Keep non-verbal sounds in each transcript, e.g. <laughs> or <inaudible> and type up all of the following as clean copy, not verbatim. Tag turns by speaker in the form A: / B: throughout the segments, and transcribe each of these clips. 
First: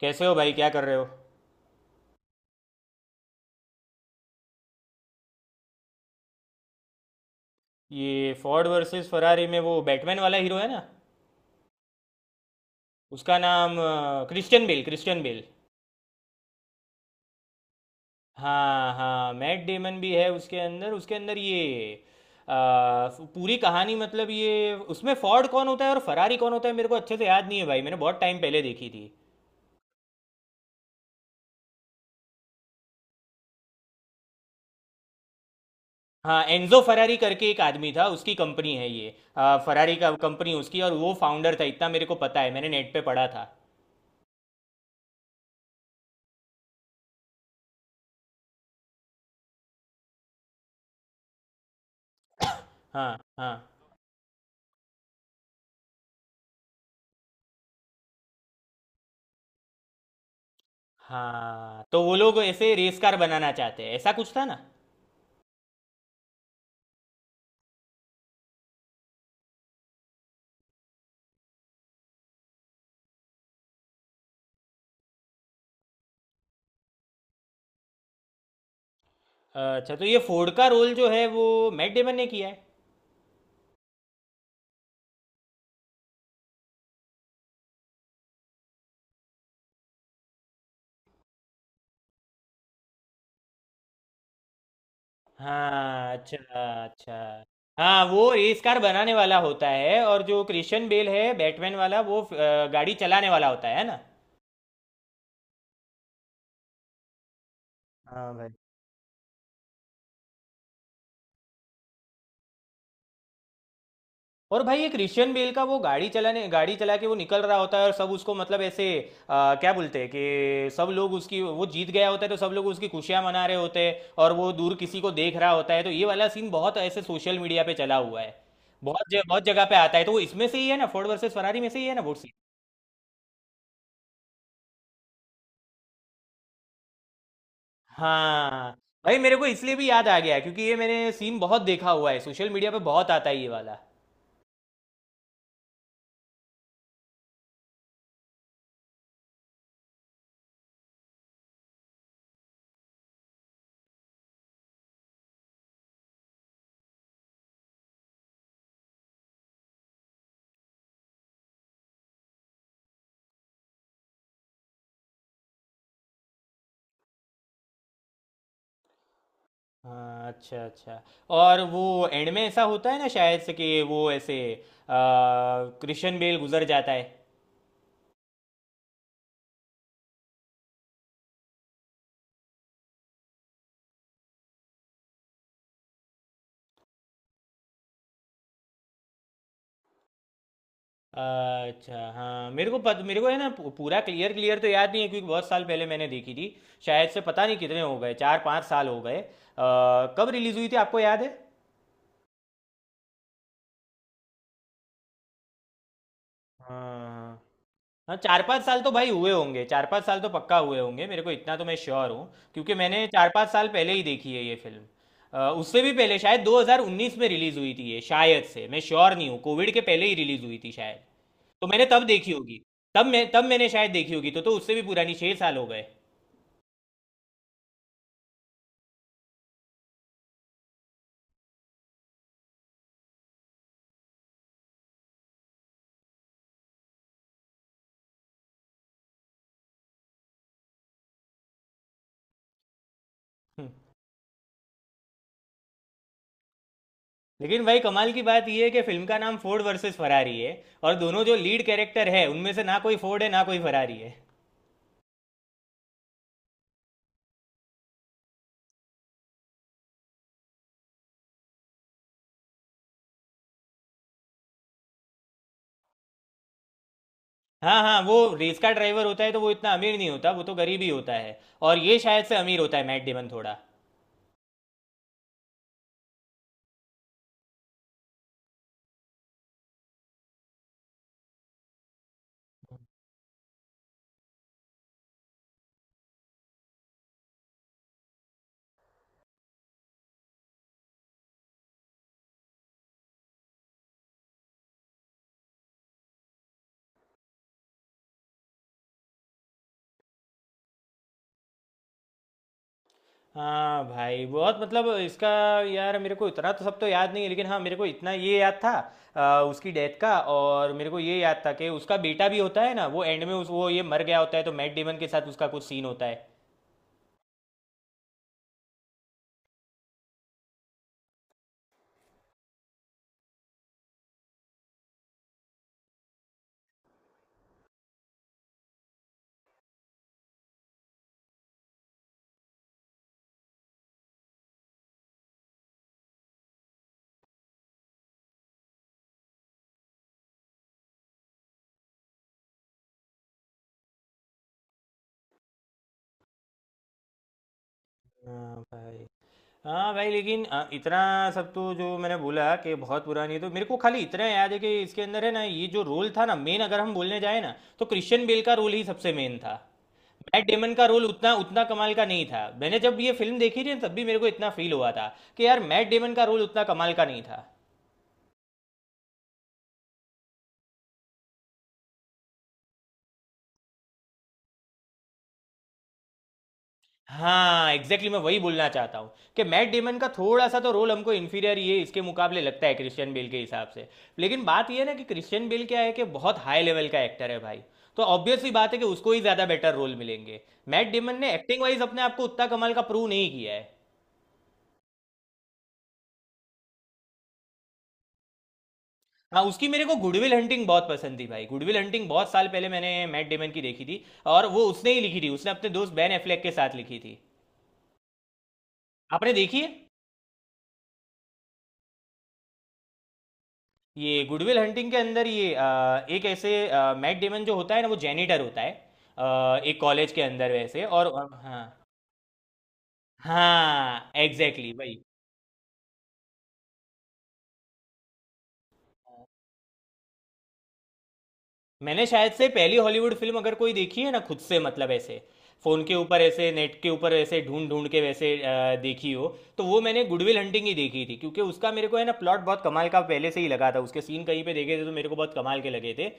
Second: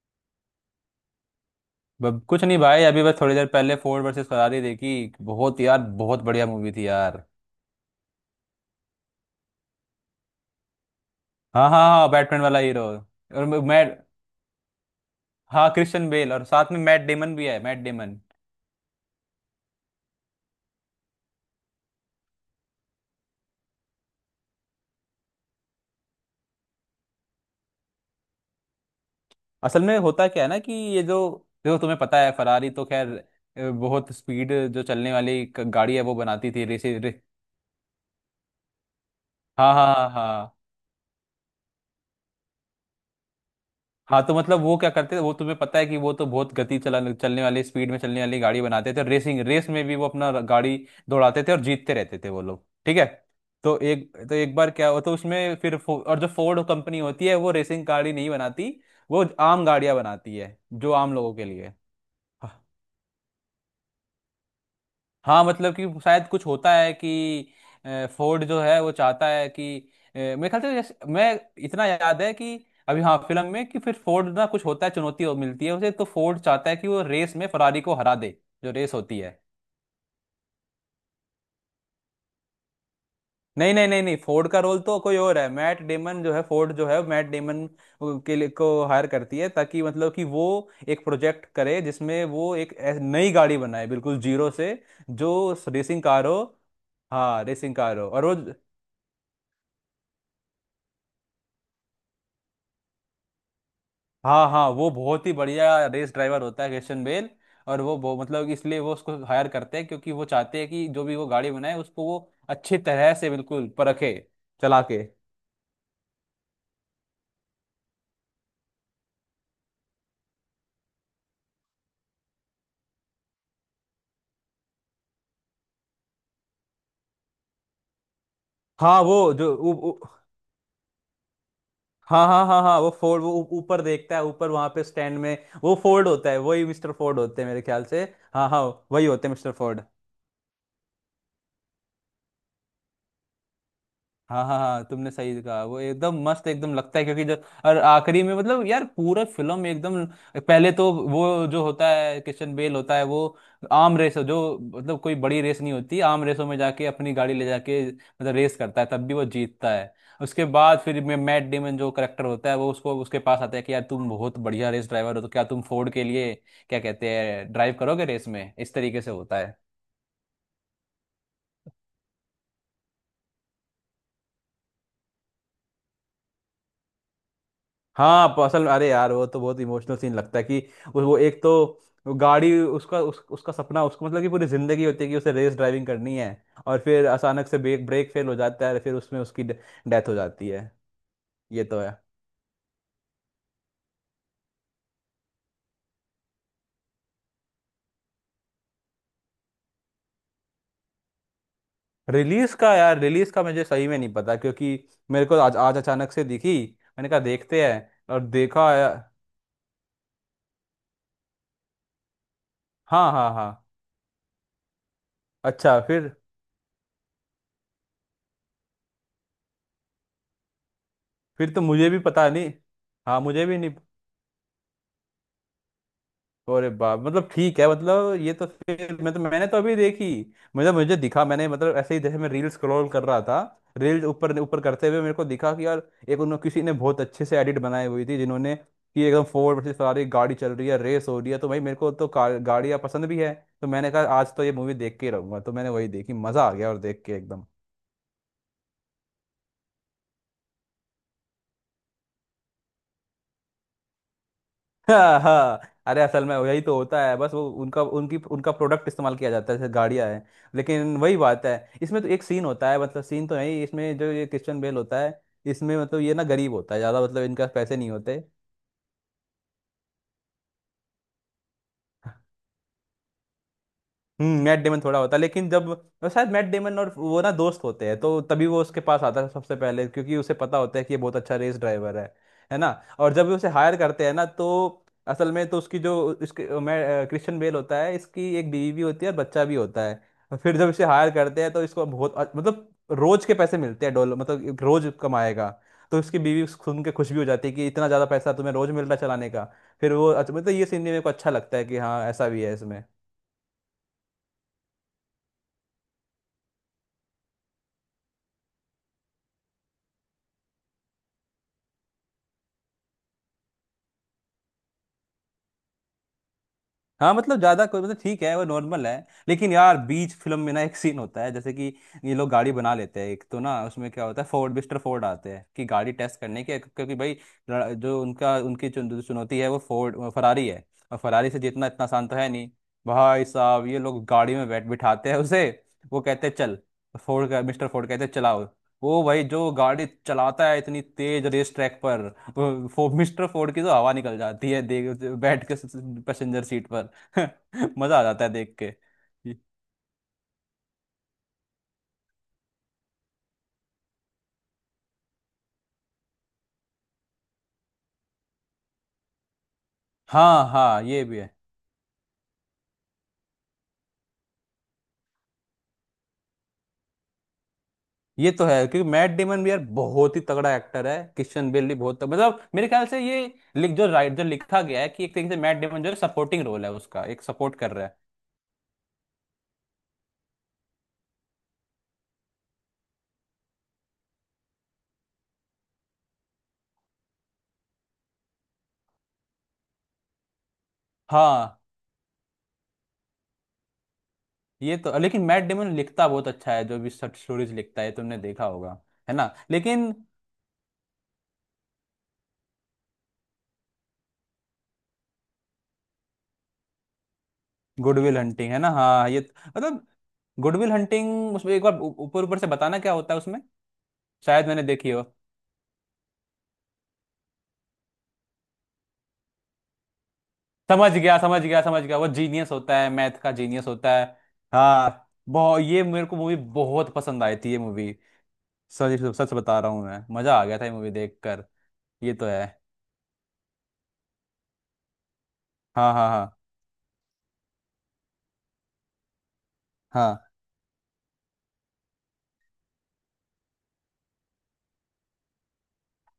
A: कैसे हो भाई? क्या कर रहे हो?
B: कुछ नहीं भाई। अभी बस थोड़ी देर पहले फोर्ड वर्सेस फरारी देखी। बहुत यार, बहुत बढ़िया मूवी थी यार।
A: ये फोर्ड वर्सेस फरारी में वो बैटमैन वाला हीरो है ना।
B: हाँ हाँ हाँ, बैटमैन वाला हीरो
A: उसका
B: और
A: नाम
B: mat.
A: Christian Bale Christian Bale.
B: हाँ, क्रिश्चियन बेल, और साथ में मैट डेमन भी है, मैट डेमन।
A: हाँ हाँ, मैट डेमन भी है उसके अंदर। ये अ, पूरी कहानी मतलब ये उसमें फोर्ड कौन होता है और फरारी कौन होता है मेरे को अच्छे से याद नहीं है भाई। मैंने बहुत टाइम पहले देखी थी।
B: असल में होता क्या है ना कि ये जो जो तुम्हें पता है फरारी तो खैर बहुत स्पीड जो चलने वाली गाड़ी है वो
A: हाँ,
B: बनाती थी
A: एनजो फरारी करके एक आदमी था, उसकी कंपनी है ये।
B: हाँ हाँ
A: फरारी का
B: हाँ
A: कंपनी
B: हाँ।
A: उसकी, और वो फाउंडर था, इतना मेरे को पता है। मैंने नेट पे पढ़ा था।
B: हाँ तो मतलब वो क्या करते थे वो तुम्हें पता है कि वो तो बहुत गति चला चलने वाली, स्पीड में चलने वाली गाड़ी बनाते थे, और रेसिंग रेस में भी वो अपना गाड़ी दौड़ाते थे और जीतते रहते थे वो लोग, ठीक है।
A: हाँ हाँ
B: तो एक बार क्या हुआ तो उसमें फिर और जो फोर्ड कंपनी होती है वो रेसिंग गाड़ी नहीं बनाती। वो आम गाड़ियां बनाती है, जो आम लोगों के लिए।
A: हाँ, तो वो लोग ऐसे रेस कार बनाना चाहते हैं, ऐसा कुछ था ना।
B: हाँ मतलब कि शायद कुछ होता है कि फोर्ड जो है वो चाहता है कि मेरे ख्याल से, जैसे मैं इतना याद है कि अभी हाँ फिल्म में कि फिर फोर्ड ना कुछ होता है, चुनौती मिलती है उसे, तो फोर्ड चाहता है कि वो रेस में फरारी को हरा दे, जो रेस होती है।
A: अच्छा, तो ये फोर्ड का रोल जो है वो मैट डेमन ने किया है।
B: नहीं नहीं नहीं नहीं, फोर्ड का रोल तो कोई और है। मैट डेमन जो है, फोर्ड जो है मैट डेमन के लिए को हायर करती है, ताकि मतलब कि वो एक प्रोजेक्ट करे जिसमें वो एक नई गाड़ी बनाए, बिल्कुल जीरो से, जो रेसिंग
A: हाँ,
B: कार
A: अच्छा।
B: हो।
A: अच्छा।
B: हाँ, रेसिंग कार
A: हाँ,
B: हो और
A: वो
B: वो।
A: रेस कार बनाने वाला होता है और जो क्रिश्चियन बेल है बैटमैन वाला वो गाड़ी चलाने वाला होता है ना।
B: हाँ हाँ, वो बहुत ही बढ़िया रेस ड्राइवर होता है क्रिश्चियन बेल, और वो
A: हाँ भाई,
B: मतलब इसलिए वो उसको हायर करते हैं, क्योंकि वो चाहते हैं कि जो भी वो गाड़ी बनाए उसको वो अच्छी तरह से बिल्कुल परखे।
A: और भाई
B: चला
A: ये
B: के।
A: क्रिश्चियन बेल का वो गाड़ी चला के वो निकल रहा होता है और सब उसको मतलब ऐसे क्या बोलते हैं, कि सब लोग उसकी, वो जीत गया होता है तो सब लोग उसकी खुशियां मना रहे होते हैं और वो दूर किसी को देख रहा होता है, तो ये वाला सीन बहुत ऐसे सोशल मीडिया पे चला हुआ है।
B: हाँ वो
A: बहुत
B: जो
A: जगह
B: उ,
A: पे आता है,
B: उ,
A: तो वो इसमें से ही है ना, फोर्ड वर्सेस फरारी में से ही है ना वो
B: हाँ
A: सीन।
B: हाँ हाँ हाँ, वो फोर्ड वो ऊपर देखता है, ऊपर वहां पे स्टैंड में, वो फोर्ड होता है, वही मिस्टर फोर्ड होते हैं मेरे ख्याल से। हाँ हाँ,
A: हाँ
B: वही
A: भाई,
B: होते हैं
A: मेरे को
B: मिस्टर
A: इसलिए
B: फोर्ड।
A: भी याद आ गया क्योंकि ये मैंने सीन बहुत देखा हुआ है, सोशल मीडिया पे बहुत आता है ये वाला।
B: हाँ हाँ हाँ, तुमने सही कहा, वो एकदम मस्त एकदम लगता है क्योंकि जो, और आखिरी में मतलब यार पूरा फिल्म एकदम। पहले तो वो जो होता है किशन बेल होता है, वो आर्म रेस जो, मतलब कोई बड़ी रेस नहीं होती, आर्म रेसों में जाके अपनी गाड़ी ले जाके मतलब रेस करता है, तब भी वो जीतता है। उसके बाद फिर मैं मैट डेमन जो करेक्टर होता है वो उसको उसके पास आता है कि यार तुम बहुत बढ़िया रेस ड्राइवर हो, तो क्या तुम फोर्ड के लिए क्या कहते हैं ड्राइव करोगे रेस में, इस तरीके से होता।
A: हाँ, अच्छा अच्छा। और वो एंड में ऐसा होता है ना शायद से, कि वो ऐसे क्रिश्चियन बेल गुजर जाता है।
B: हाँ असल अरे यार, वो तो बहुत इमोशनल सीन लगता है कि वो एक तो वो गाड़ी उसका उसका सपना उसको मतलब कि पूरी जिंदगी होती है कि उसे रेस ड्राइविंग करनी है, और फिर अचानक से ब्रेक ब्रेक फेल हो जाता है, फिर उसमें उसकी डेथ हो जाती है। ये तो है।
A: अच्छा, हाँ मेरे को मेरे को है ना पूरा क्लियर क्लियर तो याद नहीं है क्योंकि बहुत साल पहले मैंने देखी थी। शायद से पता नहीं कितने हो गए, 4-5 साल हो गए। कब रिलीज हुई थी आपको याद है?
B: रिलीज का यार, रिलीज का मुझे सही में नहीं पता, क्योंकि मेरे को आज आज अचानक से दिखी। मैंने कहा
A: हाँ
B: देखते हैं,
A: हाँ,
B: और
A: चार पाँच
B: देखा
A: साल तो
B: यार।
A: भाई हुए होंगे, 4-5 साल तो पक्का हुए होंगे, मेरे को इतना तो मैं श्योर हूँ। क्योंकि मैंने
B: हाँ
A: चार
B: हाँ
A: पाँच
B: हाँ।
A: साल पहले ही देखी है ये फिल्म।
B: अच्छा
A: उससे भी
B: फिर
A: पहले शायद 2019 में रिलीज हुई थी ये, शायद से मैं श्योर नहीं हूँ, कोविड के पहले ही रिलीज हुई थी शायद।
B: फिर तो
A: तो मैंने
B: मुझे भी
A: तब
B: पता
A: देखी
B: नहीं।
A: होगी।
B: हाँ,
A: तब
B: मुझे भी
A: मैंने
B: नहीं।
A: शायद देखी होगी, तो उससे भी पुरानी, 6 साल हो गए।
B: अरे बाप, मतलब ठीक है, मतलब ये तो फिर मैं तो मैंने तो अभी देखी। मतलब मुझे दिखा, मैंने मतलब ऐसे ही, जैसे मैं रील स्क्रॉल कर रहा था, रील ऊपर ऊपर करते हुए मेरे को दिखा कि यार एक उन्होंने किसी ने बहुत अच्छे से एडिट बनाई हुई थी जिन्होंने, कि एकदम फोर्ड वर्सेस फरारी गाड़ी चल रही है, रेस हो रही है, तो भाई मेरे को तो कार गाड़ियाँ पसंद भी है, तो
A: हम्म।
B: मैंने कहा आज तो ये मूवी देख के ही रहूंगा, तो मैंने वही देखी, मजा आ गया और देख के एकदम।
A: लेकिन भाई कमाल की बात यह है कि फिल्म का नाम फोर्ड वर्सेस फरारी है, और दोनों जो लीड कैरेक्टर है उनमें से ना कोई फोर्ड है ना कोई फरारी है।
B: हाँ हाँ। अरे असल में यही तो होता है, बस वो उनका उनकी उनका प्रोडक्ट इस्तेमाल किया जाता है जैसे गाड़ियाँ हैं, लेकिन वही बात है। इसमें तो एक सीन होता है, मतलब सीन तो नहीं, इसमें जो ये क्रिश्चियन बेल होता है, इसमें मतलब ये ना गरीब होता है ज़्यादा, मतलब इनका पैसे
A: हाँ
B: नहीं
A: हाँ, वो
B: होते।
A: रेस का ड्राइवर होता है तो वो इतना अमीर नहीं होता, वो तो गरीब ही होता है। और ये शायद से अमीर होता है मैट डेमन थोड़ा।
B: हम्म, मैट डेमन थोड़ा होता है लेकिन जब, और शायद मैट डेमन और वो ना दोस्त होते हैं, तो तभी वो उसके पास आता है सबसे पहले, क्योंकि उसे पता होता है कि ये बहुत अच्छा रेस ड्राइवर है ना। और जब भी उसे हायर करते हैं ना, तो असल में तो उसकी जो उसके मैं क्रिश्चियन बेल होता है, इसकी एक बीवी भी होती है और बच्चा भी होता है। और फिर जब इसे हायर करते हैं तो इसको बहुत मतलब रोज के पैसे मिलते हैं डॉलर, मतलब एक रोज कमाएगा, तो इसकी बीवी सुन के खुश भी हो जाती है कि इतना ज़्यादा पैसा तुम्हें रोज मिल रहा है चलाने का, फिर वो अच्छा, मतलब ये सीन भी मेरे को अच्छा लगता है कि हाँ ऐसा भी है इसमें।
A: हाँ भाई, बहुत मतलब इसका। यार मेरे को इतना तो सब तो याद नहीं है लेकिन हाँ, मेरे को इतना ये याद था उसकी डेथ का। और मेरे को ये याद था कि उसका बेटा भी होता है ना, वो एंड में उस वो ये मर गया होता है तो मैट डेमन के साथ उसका कुछ सीन होता है।
B: हाँ मतलब ज्यादा कोई मतलब ठीक है, वो नॉर्मल है, लेकिन यार बीच फिल्म में ना एक सीन होता है, जैसे कि ये लोग गाड़ी बना लेते हैं एक तो, ना उसमें क्या होता है, फोर्ड मिस्टर फोर्ड आते हैं कि गाड़ी टेस्ट करने के, क्योंकि भाई जो उनका उनकी जो चुनौती है वो फोर्ड फरारी है, और फरारी से जीतना इतना आसान तो है नहीं। भाई साहब, ये लोग गाड़ी में बैठ बिठाते हैं उसे, वो कहते हैं चल, फोर्ड का मिस्टर फोर्ड कहते हैं चलाओ, वो भाई जो गाड़ी चलाता है इतनी तेज रेस ट्रैक पर, मिस्टर फोर्ड की तो हवा निकल जाती है देख, बैठ के, पैसेंजर सीट पर। <laughs> मजा आ जाता है देख
A: हाँ
B: के।
A: भाई।
B: ये-
A: हाँ भाई लेकिन इतना सब तो जो मैंने बोला कि बहुत पुरानी है, तो मेरे को खाली इतना याद है कि इसके अंदर है ना ये जो रोल था ना मेन, अगर हम बोलने जाए ना तो क्रिश्चियन बेल का रोल ही सबसे मेन था। मैट
B: हाँ
A: डेमन
B: हाँ,
A: का
B: ये
A: रोल
B: भी है।
A: उतना उतना कमाल का नहीं था। मैंने जब ये फिल्म देखी थी ना, तब भी मेरे को इतना फील हुआ था कि यार, मैट डेमन का रोल उतना कमाल का नहीं था।
B: ये तो है, क्योंकि मैट डेमन भी यार बहुत ही तगड़ा एक्टर है, किशन बेल भी बहुत तगड़ा, मतलब मेरे ख्याल से ये लिख जो राइट जो लिखा गया है कि एक तरीके से मैट डेमन जो है सपोर्टिंग रोल है उसका, एक सपोर्ट कर
A: हाँ एग्जैक्टली
B: रहा है।
A: exactly मैं वही बोलना चाहता हूँ कि मैट डेमन का थोड़ा सा तो रोल हमको इन्फीरियर ये इसके मुकाबले लगता है, क्रिश्चियन बेल के हिसाब से। लेकिन बात ये है ना कि क्रिश्चियन बेल क्या है, कि बहुत हाई लेवल का एक्टर है भाई। तो ऑब्वियसली बात है कि उसको ही ज़्यादा बेटर रोल मिलेंगे। मैट डेमन ने
B: हाँ
A: एक्टिंग वाइज अपने आप को उतना कमाल का प्रूव नहीं किया है।
B: ये तो, लेकिन मैट डेमन लिखता बहुत अच्छा है, जो भी शॉर्ट स्टोरीज लिखता है, तुमने देखा होगा, है ना,
A: हाँ, उसकी मेरे
B: लेकिन।
A: को गुडविल हंटिंग बहुत पसंद थी भाई। गुडविल हंटिंग बहुत साल पहले मैंने मैट डेमन की देखी थी। और वो उसने ही लिखी थी, उसने अपने दोस्त बैन एफ्लेक के साथ लिखी थी।
B: गुडविल हंटिंग, है ना, हाँ ये
A: आपने
B: तो
A: देखी है?
B: मतलब। गुडविल हंटिंग उसमें एक बार ऊपर ऊपर से बताना क्या होता है उसमें,
A: ये
B: शायद
A: गुडविल
B: मैंने
A: हंटिंग
B: देखी
A: के
B: हो।
A: अंदर ये एक ऐसे मैट डेमन जो होता है ना वो जेनिटर होता है। एक कॉलेज के अंदर वैसे
B: समझ गया समझ गया
A: हाँ।
B: समझ गया, वो जीनियस होता है, मैथ का जीनियस होता है।
A: हाँ एग्जैक्टली भाई।
B: हाँ। बहुत ये मेरे को मूवी बहुत पसंद आई थी ये मूवी, सच सच बता रहा हूँ मैं, मजा आ गया था ये मूवी देखकर।
A: मैंने
B: ये तो
A: शायद
B: है।
A: से पहली हॉलीवुड फिल्म अगर कोई देखी है ना खुद से, मतलब ऐसे फोन
B: हाँ
A: के
B: हाँ
A: ऊपर,
B: हाँ
A: ऐसे नेट के ऊपर ऐसे ढूंढ ढूंढ के वैसे देखी हो, तो वो मैंने गुडविल हंटिंग ही देखी थी, क्योंकि उसका मेरे को है ना प्लॉट बहुत कमाल का पहले से ही लगा था, उसके सीन कहीं पे देखे थे तो मेरे को बहुत कमाल के लगे थे।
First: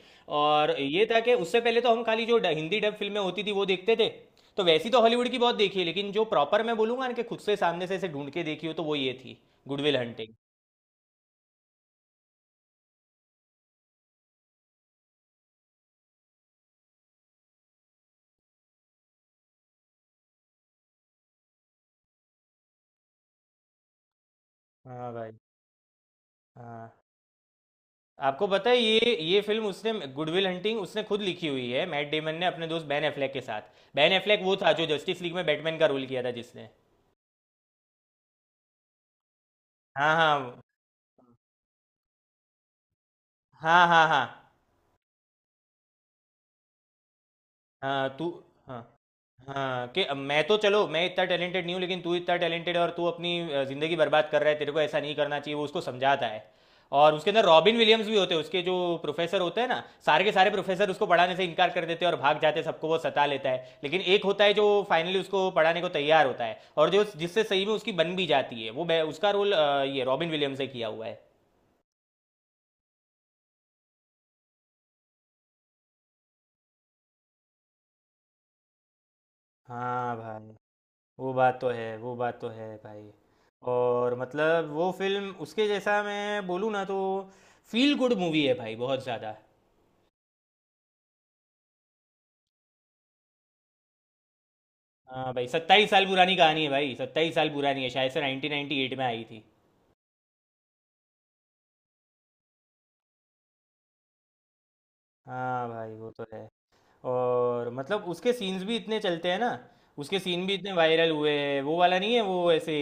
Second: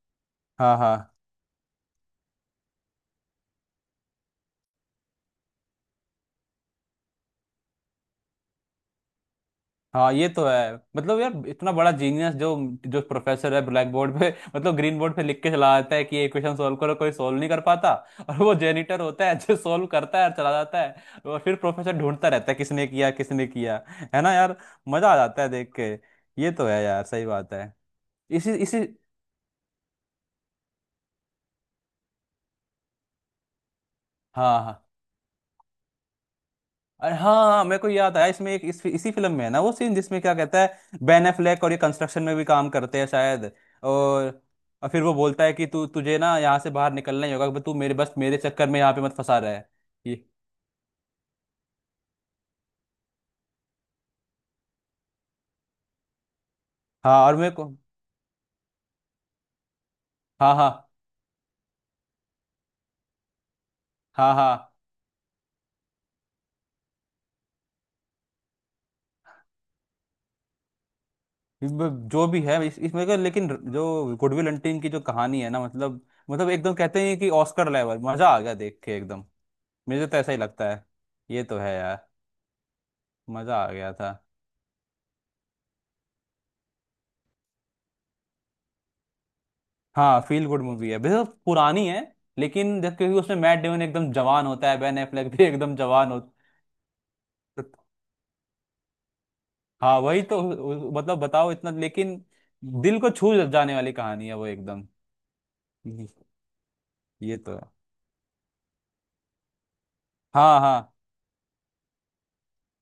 A: और
B: हाँ हाँ
A: ये
B: हाँ
A: था कि उससे पहले तो हम खाली जो हिंदी डब फिल्में होती थी वो देखते थे। तो वैसी तो हॉलीवुड की बहुत देखी है, लेकिन जो प्रॉपर मैं बोलूंगा ना कि खुद से सामने से ऐसे ढूंढ के देखी हो, तो वो ये थी गुडविल
B: हाँ। ये
A: हंटिंग।
B: तो है, मतलब यार इतना बड़ा जीनियस, जो जो प्रोफेसर है ब्लैक बोर्ड पे <laughs> मतलब ग्रीन बोर्ड पे लिख के चला जाता है कि ये इक्वेशन सोल्व करो, कोई सोल्व नहीं कर पाता <laughs> और वो जेनिटर होता है जो सोल्व करता है और चला जाता है, और फिर प्रोफेसर ढूंढता रहता है किसने किया किसने किया, है ना यार।
A: हाँ
B: मजा आ
A: भाई।
B: जाता है देख के। ये तो है
A: हाँ,
B: यार, सही बात है।
A: आपको
B: इसी
A: पता है
B: इसी।
A: ये फिल्म उसने, गुडविल हंटिंग, उसने खुद लिखी हुई है, मैट डेमन ने अपने दोस्त बैन एफ्लेक के साथ। बैन एफ्लेक वो
B: हाँ
A: था
B: हाँ।
A: जो जस्टिस लीग में बैटमैन का रोल किया था जिसने।
B: अरे हाँ हाँ, मेरे को याद आया इसमें एक इसी फिल्म में है ना वो सीन
A: हाँ
B: जिसमें क्या
A: हाँ
B: कहता है बेन एफ्लेक, और ये कंस्ट्रक्शन में भी काम करते हैं शायद,
A: हाँ हाँ हाँ
B: और, और फिर वो बोलता है कि तू तुझे ना यहाँ से बाहर निकलना ही होगा, तू मेरे
A: हाँ
B: बस
A: तू।
B: मेरे चक्कर में
A: हाँ
B: यहाँ पे मत फंसा रहा है,
A: हाँ, कि अब
B: ये।
A: मैं तो, चलो मैं इतना टैलेंटेड नहीं हूँ लेकिन तू इतना टैलेंटेड है, और तू अपनी ज़िंदगी बर्बाद कर रहा है, तेरे को ऐसा नहीं करना चाहिए, वो उसको समझाता है। और
B: हाँ
A: उसके
B: और
A: अंदर
B: मेरे को।
A: रॉबिन विलियम्स भी होते हैं, उसके जो प्रोफेसर होते हैं ना, सारे के सारे
B: हाँ हाँ
A: प्रोफेसर उसको पढ़ाने से इनकार कर देते हैं और भाग जाते हैं, सबको वो सता लेता है, लेकिन एक
B: हाँ
A: होता है
B: हाँ।
A: जो फाइनली उसको पढ़ाने को तैयार होता है, और जो जिससे सही में उसकी बन भी जाती है वो उसका रोल ये रॉबिन विलियम्स ने किया हुआ है।
B: जो भी है इसमें का, लेकिन जो गुडविल हंटिंग की जो कहानी है ना, मतलब मतलब एकदम कहते हैं कि ऑस्कर लेवल, मजा आ गया देख के एकदम। मुझे
A: हाँ
B: तो ऐसा ही
A: भाई,
B: लगता है।
A: वो
B: ये
A: बात
B: तो
A: तो
B: है
A: है,
B: यार।
A: वो बात तो है भाई।
B: मजा आ गया था।
A: और मतलब वो फिल्म, उसके जैसा मैं बोलूँ ना तो फील गुड मूवी है भाई, बहुत ज़्यादा।
B: हाँ फील गुड मूवी है, वैसे तो पुरानी है, लेकिन जब क्योंकि उसमें मैट डेमन एकदम जवान होता है, बेन एफ्लेक
A: हाँ
B: भी
A: भाई,
B: एकदम
A: 27 साल
B: जवान होता
A: पुरानी कहानी है भाई, 27 साल
B: है।
A: पुरानी है। शायद से 1998 में आई थी।
B: हाँ वही तो। मतलब बताओ इतना, लेकिन दिल को छू जाने वाली कहानी है वो एकदम।
A: हाँ भाई, वो तो है।
B: ये तो
A: और
B: है।
A: मतलब उसके सीन्स भी इतने चलते हैं ना। उसके सीन भी इतने
B: हाँ
A: वायरल हुए हैं, वो वाला नहीं है, वो ऐसे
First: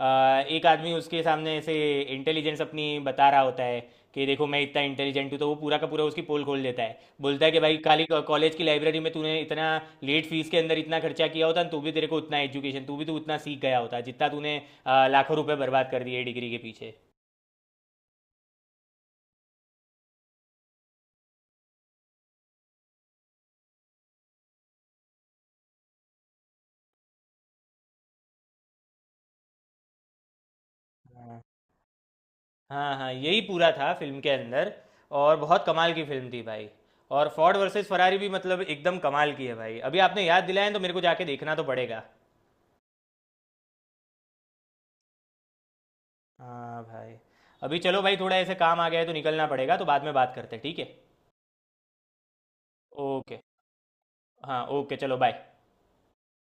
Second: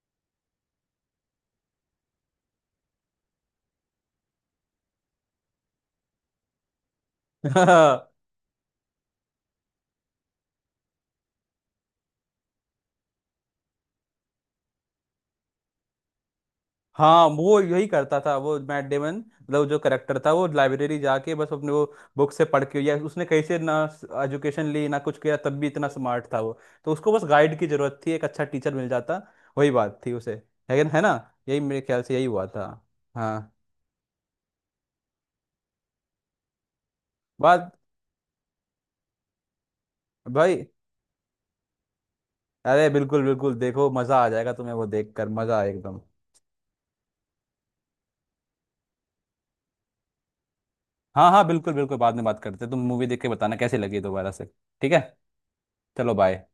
A: एक आदमी उसके सामने ऐसे इंटेलिजेंस अपनी बता रहा होता है। कि देखो मैं इतना इंटेलिजेंट हूँ, तो वो पूरा का पूरा उसकी पोल खोल देता है, बोलता है कि भाई खाली
B: हाँ। <laughs>
A: कॉलेज की लाइब्रेरी में तूने इतना लेट फीस के अंदर इतना खर्चा किया होता ना, तो भी तेरे को उतना एजुकेशन तू उतना सीख गया होता, जितना तूने लाखों रुपए बर्बाद कर दिए डिग्री के पीछे।
B: हाँ वो यही करता था, वो मैट डेमन मतलब जो करेक्टर था वो लाइब्रेरी जाके बस अपने वो बुक से पढ़ के, या उसने कहीं से ना एजुकेशन ली ना कुछ किया, तब भी इतना स्मार्ट था वो, तो उसको बस गाइड की जरूरत थी, एक अच्छा टीचर मिल जाता, वही बात थी उसे, लेकिन है ना, यही मेरे ख्याल से यही हुआ था।
A: हाँ हाँ, यही
B: हाँ।
A: पूरा था फिल्म के अंदर। और बहुत कमाल की फिल्म थी भाई। और फोर्ड
B: बात।
A: वर्सेस फरारी भी मतलब एकदम कमाल की है भाई, अभी आपने याद
B: भाई।
A: दिलाया है तो मेरे को जाके देखना तो पड़ेगा।
B: अरे बिल्कुल बिल्कुल, देखो मजा आ जाएगा तुम्हें, वो देख कर मजा आए एकदम।
A: हाँ भाई। अभी चलो भाई, थोड़ा ऐसे काम आ गया है तो निकलना पड़ेगा, तो बाद में बात करते हैं ठीक है?
B: हाँ हाँ बिल्कुल बिल्कुल, बाद में बात करते हैं। तुम मूवी देख के
A: ओके।
B: बताना कैसी लगी दोबारा से।
A: हाँ
B: ठीक
A: ओके,
B: है,
A: चलो बाय।
B: चलो बाय।